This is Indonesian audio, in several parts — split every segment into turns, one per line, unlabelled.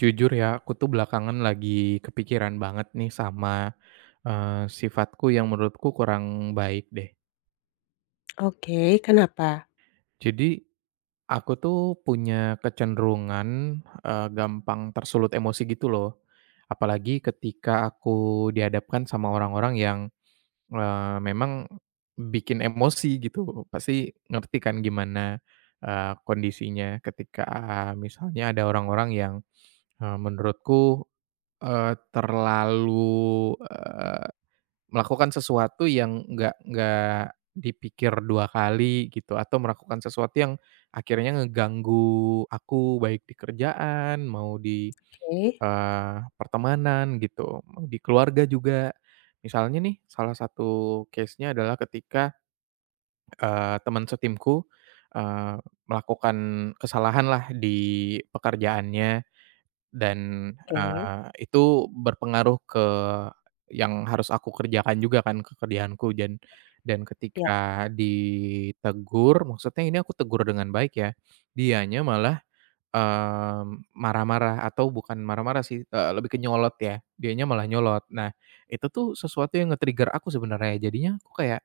Jujur ya, aku tuh belakangan lagi kepikiran banget nih sama sifatku yang menurutku kurang baik deh.
Oke, kenapa?
Jadi, aku tuh punya kecenderungan, gampang tersulut emosi gitu loh. Apalagi ketika aku dihadapkan sama orang-orang yang memang bikin emosi gitu. Pasti ngerti kan gimana kondisinya ketika misalnya ada orang-orang yang, eee, menurutku, eee, terlalu, eh, Melakukan sesuatu yang nggak dipikir 2 kali gitu, atau melakukan sesuatu yang akhirnya ngeganggu aku, baik di kerjaan, mau di,
Oke.
eee, pertemanan gitu, mau di keluarga juga. Misalnya nih, salah satu case-nya adalah ketika teman setimku, eee, melakukan kesalahan lah di pekerjaannya. Dan,
Oke,
eee, itu berpengaruh ke yang harus aku kerjakan juga kan, ke kerjaanku dan
ya,
ketika ditegur, maksudnya ini aku tegur dengan baik ya, dianya malah marah-marah atau bukan marah-marah sih, lebih ke nyolot ya, dianya malah nyolot. Nah, itu tuh sesuatu yang nge-trigger aku sebenarnya, jadinya aku kayak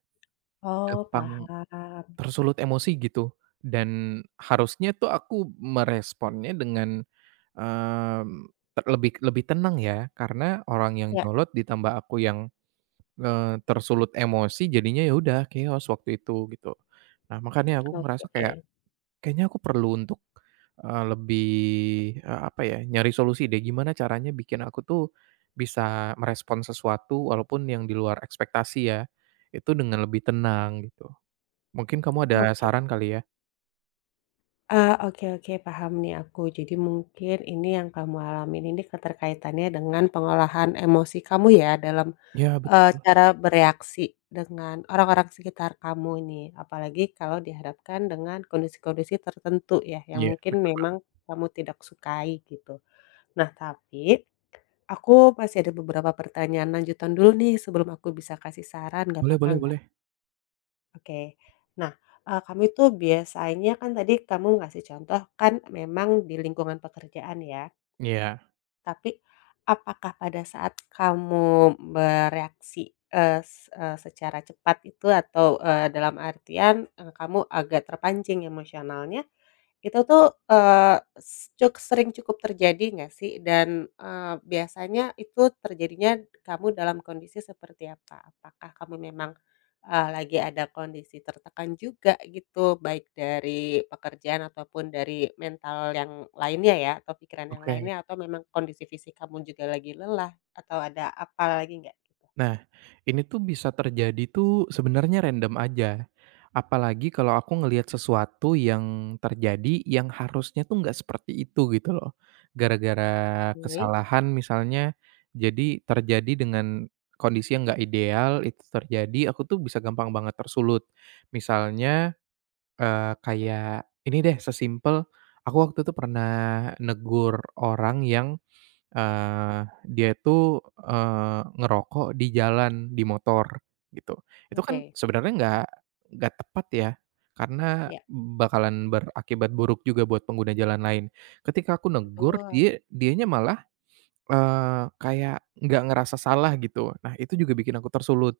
oh,
gampang
paham.
tersulut emosi gitu dan harusnya tuh aku meresponnya dengan, mmm, te lebih lebih tenang ya karena orang yang
Ya,
nyolot ditambah aku yang tersulut emosi jadinya ya udah chaos waktu itu gitu. Nah makanya aku
oke
merasa
oke,
kayak, kayaknya aku perlu untuk lebih, apa ya, nyari solusi deh gimana caranya bikin aku tuh bisa merespon sesuatu walaupun yang di luar ekspektasi ya, itu dengan lebih tenang gitu. Mungkin kamu ada saran kali ya?
ah, oke oke, paham nih aku. Jadi mungkin ini yang kamu alamin ini keterkaitannya dengan pengolahan emosi kamu ya dalam,
Iya betul.
cara bereaksi dengan orang-orang sekitar kamu nih. Apalagi kalau dihadapkan dengan kondisi-kondisi tertentu ya, yang
Iya,
mungkin
bener.
memang kamu tidak sukai gitu. Nah, tapi aku masih ada beberapa pertanyaan lanjutan dulu nih sebelum aku bisa kasih saran, nggak
Boleh
apa-apa
boleh
nggak?
boleh.
Oke. Nah, kamu itu biasanya kan tadi kamu ngasih contoh kan memang di lingkungan pekerjaan ya,
Iya,
tapi apakah pada saat kamu bereaksi, secara cepat itu atau, dalam artian, kamu agak terpancing emosionalnya itu tuh, eee, s cuk sering cukup terjadi nggak sih? Dan, biasanya itu terjadinya kamu dalam kondisi seperti apa? Apakah kamu memang, lagi ada kondisi tertekan juga gitu, baik dari pekerjaan ataupun dari mental yang lainnya ya, atau pikiran yang
oke.
lainnya, atau memang kondisi fisik kamu juga lagi lelah, atau ada apa lagi nggak gitu?
Nah, ini tuh bisa terjadi tuh sebenarnya random aja. Apalagi kalau aku ngelihat sesuatu yang terjadi yang harusnya tuh nggak seperti itu gitu loh. Gara-gara
Oke,
kesalahan misalnya, jadi terjadi dengan kondisi yang nggak ideal, itu terjadi, aku tuh bisa gampang banget tersulut. Misalnya, kayak ini deh sesimpel, aku waktu itu pernah negur orang yang dia itu ngerokok di jalan, di motor, gitu. Itu kan
oke,
sebenarnya nggak tepat ya, karena
ya.
bakalan berakibat buruk juga buat pengguna jalan lain. Ketika aku negur,
Betul.
dianya malah kayak nggak ngerasa salah gitu. Nah, itu juga bikin aku tersulut.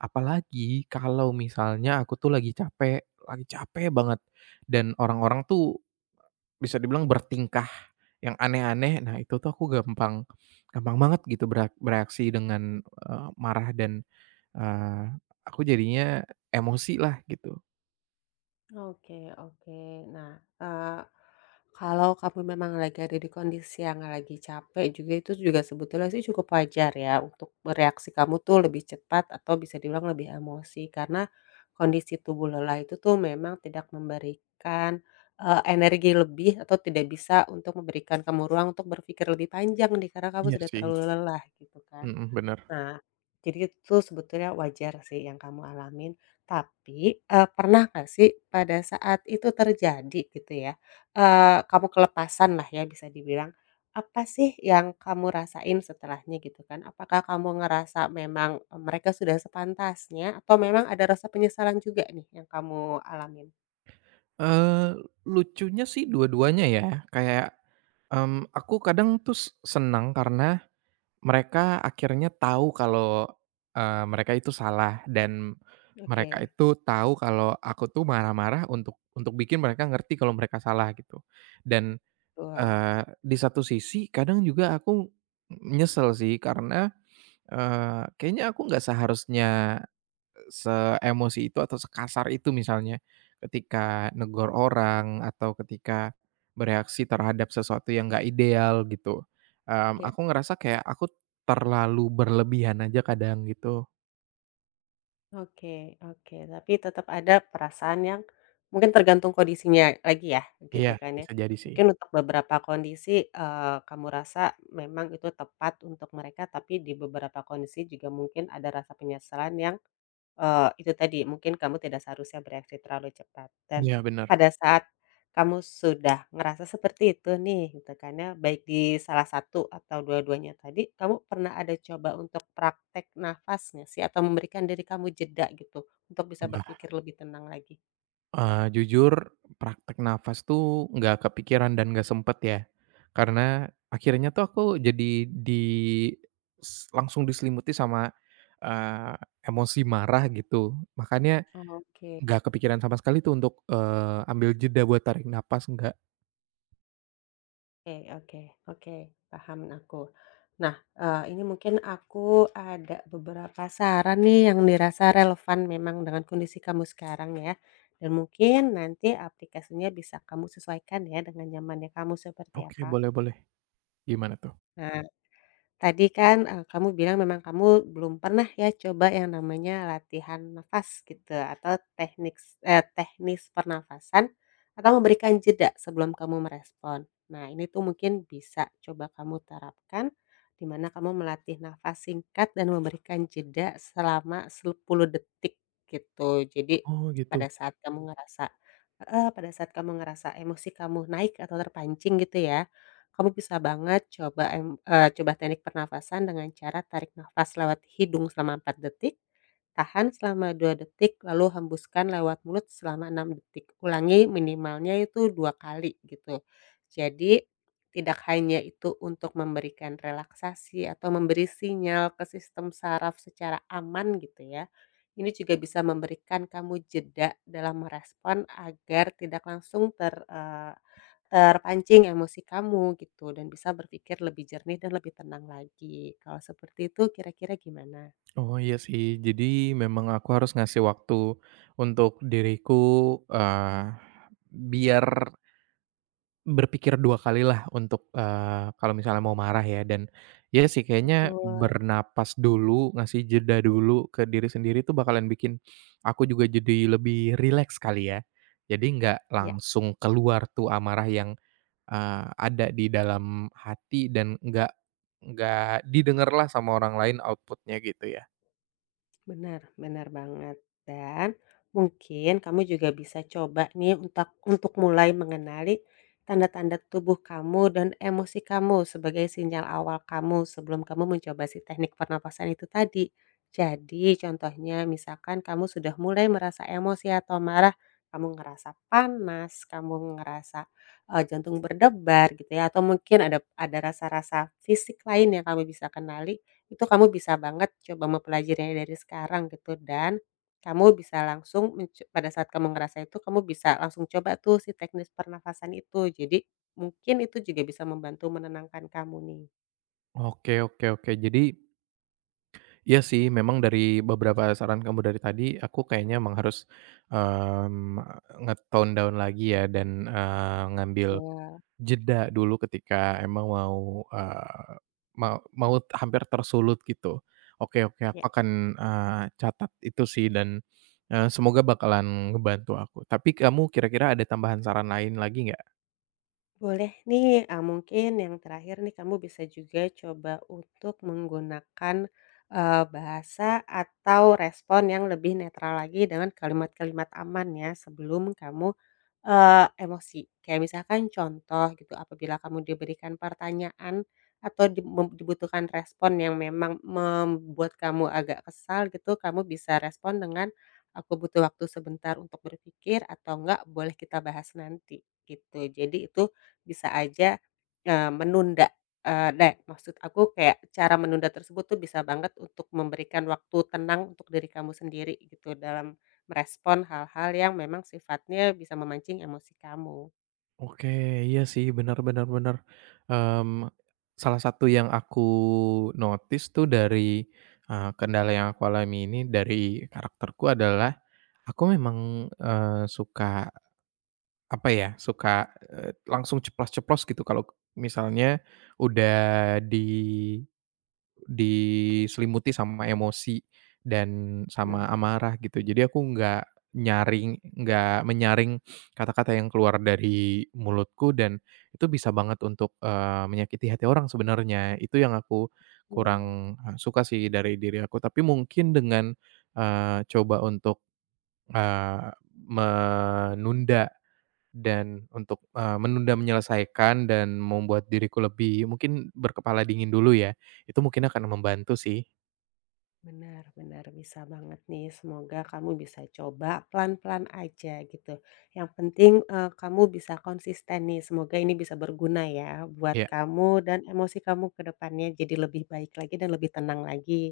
Apalagi kalau misalnya aku tuh lagi capek banget dan orang-orang tuh bisa dibilang bertingkah yang aneh-aneh, nah itu tuh aku gampang gampang banget gitu bereaksi dengan marah dan, eee, aku jadinya emosi lah gitu.
Oke oke. Nah, eee, kalau kamu memang lagi ada di kondisi yang lagi capek juga, itu juga sebetulnya sih cukup wajar ya untuk bereaksi kamu tuh lebih cepat atau bisa dibilang lebih emosi, karena kondisi tubuh lelah itu tuh memang tidak memberikan, energi lebih atau tidak bisa untuk memberikan kamu ruang untuk berpikir lebih panjang nih, karena kamu
Iya
sudah
sih.
terlalu lelah gitu kan.
Mhm, bener.
Nah, jadi itu sebetulnya wajar sih yang kamu alamin, tapi, pernah nggak sih pada saat itu terjadi gitu ya, kamu kelepasan lah ya bisa dibilang, apa sih yang kamu rasain setelahnya gitu kan? Apakah kamu ngerasa memang, mereka sudah sepantasnya atau memang ada rasa penyesalan juga nih yang kamu alamin?
Eee, Lucunya sih dua-duanya ya, kayak, aku kadang tuh senang karena mereka akhirnya tahu kalau mereka itu salah dan
Oke,
mereka itu tahu kalau aku tuh marah-marah untuk bikin mereka ngerti kalau mereka salah gitu dan
betul,
Di satu sisi kadang juga aku nyesel sih karena kayaknya aku nggak seharusnya seemosi itu atau sekasar itu misalnya ketika negor orang atau ketika bereaksi terhadap sesuatu yang nggak ideal gitu,
ya.
aku ngerasa kayak aku terlalu berlebihan aja kadang gitu.
Oke oke, tapi tetap ada perasaan yang mungkin tergantung kondisinya lagi ya,
Iya
gitu kan ya.
bisa jadi sih.
Mungkin untuk beberapa kondisi, kamu rasa memang itu tepat untuk mereka, tapi di beberapa kondisi juga mungkin ada rasa penyesalan yang eee, itu tadi, mungkin kamu tidak seharusnya bereaksi terlalu cepat dan
Iya bener.
pada saat kamu sudah ngerasa seperti itu nih, gitu kan ya, baik di salah satu atau dua-duanya tadi, kamu pernah ada coba untuk praktek nafasnya sih? Atau memberikan diri kamu jeda gitu, untuk bisa
Wah.
berpikir lebih tenang lagi?
Jujur praktek nafas tuh nggak kepikiran dan nggak sempet ya, karena akhirnya tuh aku jadi di s langsung diselimuti sama, eee, emosi marah gitu, makanya
Oke.
nggak kepikiran sama sekali tuh untuk ambil jeda buat tarik napas, nggak.
Oke oke oke, paham aku. Nah, ini mungkin aku ada beberapa saran nih yang dirasa relevan memang dengan kondisi kamu sekarang ya, dan mungkin nanti aplikasinya bisa kamu sesuaikan ya dengan nyamannya kamu seperti
Oke,
apa.
boleh boleh. Gimana tuh?
Nah, tadi kan, kamu bilang memang kamu belum pernah ya coba yang namanya latihan nafas gitu atau teknik teknis pernafasan atau memberikan jeda sebelum kamu merespon. Nah ini tuh mungkin bisa coba kamu terapkan, di mana kamu melatih nafas singkat dan memberikan jeda selama 10 detik gitu. Jadi
Oh gitu.
pada saat kamu ngerasa heeh, pada saat kamu ngerasa emosi kamu naik atau terpancing gitu ya kamu bisa banget coba coba teknik pernafasan dengan cara tarik nafas lewat hidung selama 4 detik, tahan selama 2 detik, lalu hembuskan lewat mulut selama 6 detik. Ulangi minimalnya itu 2 kali gitu. Jadi, tidak hanya itu untuk memberikan relaksasi atau memberi sinyal ke sistem saraf secara aman gitu ya, ini juga bisa memberikan kamu jeda dalam merespon agar tidak langsung terpancing emosi kamu gitu dan bisa berpikir lebih jernih dan lebih tenang lagi. Kalau seperti itu kira-kira gimana?
Oh iya sih, jadi memang aku harus ngasih waktu untuk diriku, eee, biar berpikir dua kali lah untuk kalau misalnya mau marah ya dan, ya sih kayaknya
Betul.
bernapas dulu, ngasih jeda dulu ke diri sendiri tuh bakalan bikin aku juga jadi lebih rileks kali ya. Jadi nggak
Ya.
langsung keluar tuh amarah yang ada di dalam hati dan nggak didengarlah sama orang lain output-nya gitu ya.
Benar benar banget. Dan mungkin kamu juga bisa coba nih untuk mulai mengenali tanda-tanda tubuh kamu dan emosi kamu sebagai sinyal awal kamu sebelum kamu mencoba si teknik pernapasan itu tadi. Jadi contohnya misalkan kamu sudah mulai merasa emosi atau marah, kamu ngerasa panas, kamu ngerasa jantung berdebar gitu ya, atau mungkin ada rasa-rasa fisik lain yang kamu bisa kenali itu kamu bisa banget coba mempelajarinya dari sekarang gitu dan kamu bisa langsung menco pada saat kamu ngerasa itu, kamu bisa langsung coba tuh si teknis pernafasan itu. Jadi mungkin itu juga bisa membantu menenangkan kamu nih.
Oke oke oke. Jadi iya sih, memang dari beberapa saran kamu dari tadi, aku kayaknya emang harus, mmm, nge-tone down lagi ya dan ngambil
Wah.
jeda dulu ketika emang mau, eee, mau mau hampir tersulut gitu. Oke oke, aku akan catat itu sih dan semoga bakalan ngebantu aku. Tapi kamu kira-kira ada tambahan saran lain lagi nggak?
Boleh nih, mungkin yang terakhir nih kamu bisa juga coba untuk menggunakan, bahasa atau respon yang lebih netral lagi dengan kalimat-kalimat aman ya sebelum kamu, emosi. Kayak misalkan contoh gitu, apabila kamu diberikan pertanyaan atau di mem dibutuhkan respon yang memang membuat kamu agak kesal gitu, kamu bisa respon dengan, "Aku butuh waktu sebentar untuk berpikir," atau enggak, "Boleh kita bahas nanti." Gitu. Jadi itu bisa aja, menunda, eee, dek maksud aku kayak cara menunda tersebut tuh bisa banget untuk memberikan waktu tenang untuk diri kamu sendiri gitu dalam merespon hal-hal yang memang sifatnya bisa memancing emosi kamu.
Oke, iya sih, benar-benar benar. Mmm, salah satu yang aku notice tuh dari kendala yang aku alami ini dari karakterku adalah aku memang, suka, apa ya, suka langsung ceplos ceplos gitu kalau misalnya udah di diselimuti sama emosi dan
Nah,
sama amarah gitu. Jadi aku nggak menyaring kata-kata yang keluar dari mulutku dan itu bisa banget untuk menyakiti hati orang sebenarnya. Itu yang aku
mmm,
kurang suka sih dari diri aku. Tapi mungkin dengan coba untuk, eee, menunda dan untuk menunda menyelesaikan dan membuat diriku lebih mungkin berkepala dingin dulu ya, itu mungkin akan membantu sih.
Benar benar bisa banget nih semoga kamu bisa coba pelan-pelan aja gitu. Yang penting, kamu bisa konsisten nih semoga ini bisa berguna ya buat
Iya.
kamu dan emosi kamu ke depannya jadi lebih baik lagi dan lebih tenang lagi.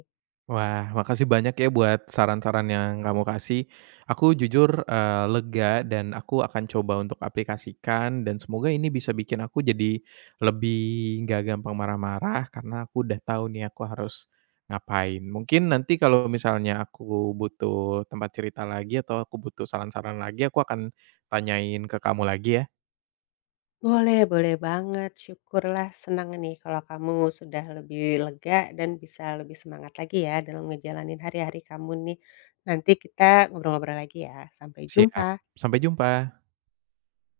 Wah, makasih banyak ya buat saran-saran yang kamu kasih. Aku jujur, lega dan aku akan coba untuk aplikasikan dan semoga ini bisa bikin aku jadi lebih nggak gampang marah-marah karena aku udah tahu nih aku harus ngapain. Mungkin nanti kalau misalnya aku butuh tempat cerita lagi atau aku butuh saran-saran lagi, aku akan tanyain ke kamu lagi ya.
Boleh boleh banget, syukurlah senang nih kalau kamu sudah lebih lega dan bisa lebih semangat lagi ya dalam ngejalanin hari-hari kamu nih. Nanti kita ngobrol-ngobrol lagi ya, sampai
Siap,
jumpa.
sampai jumpa.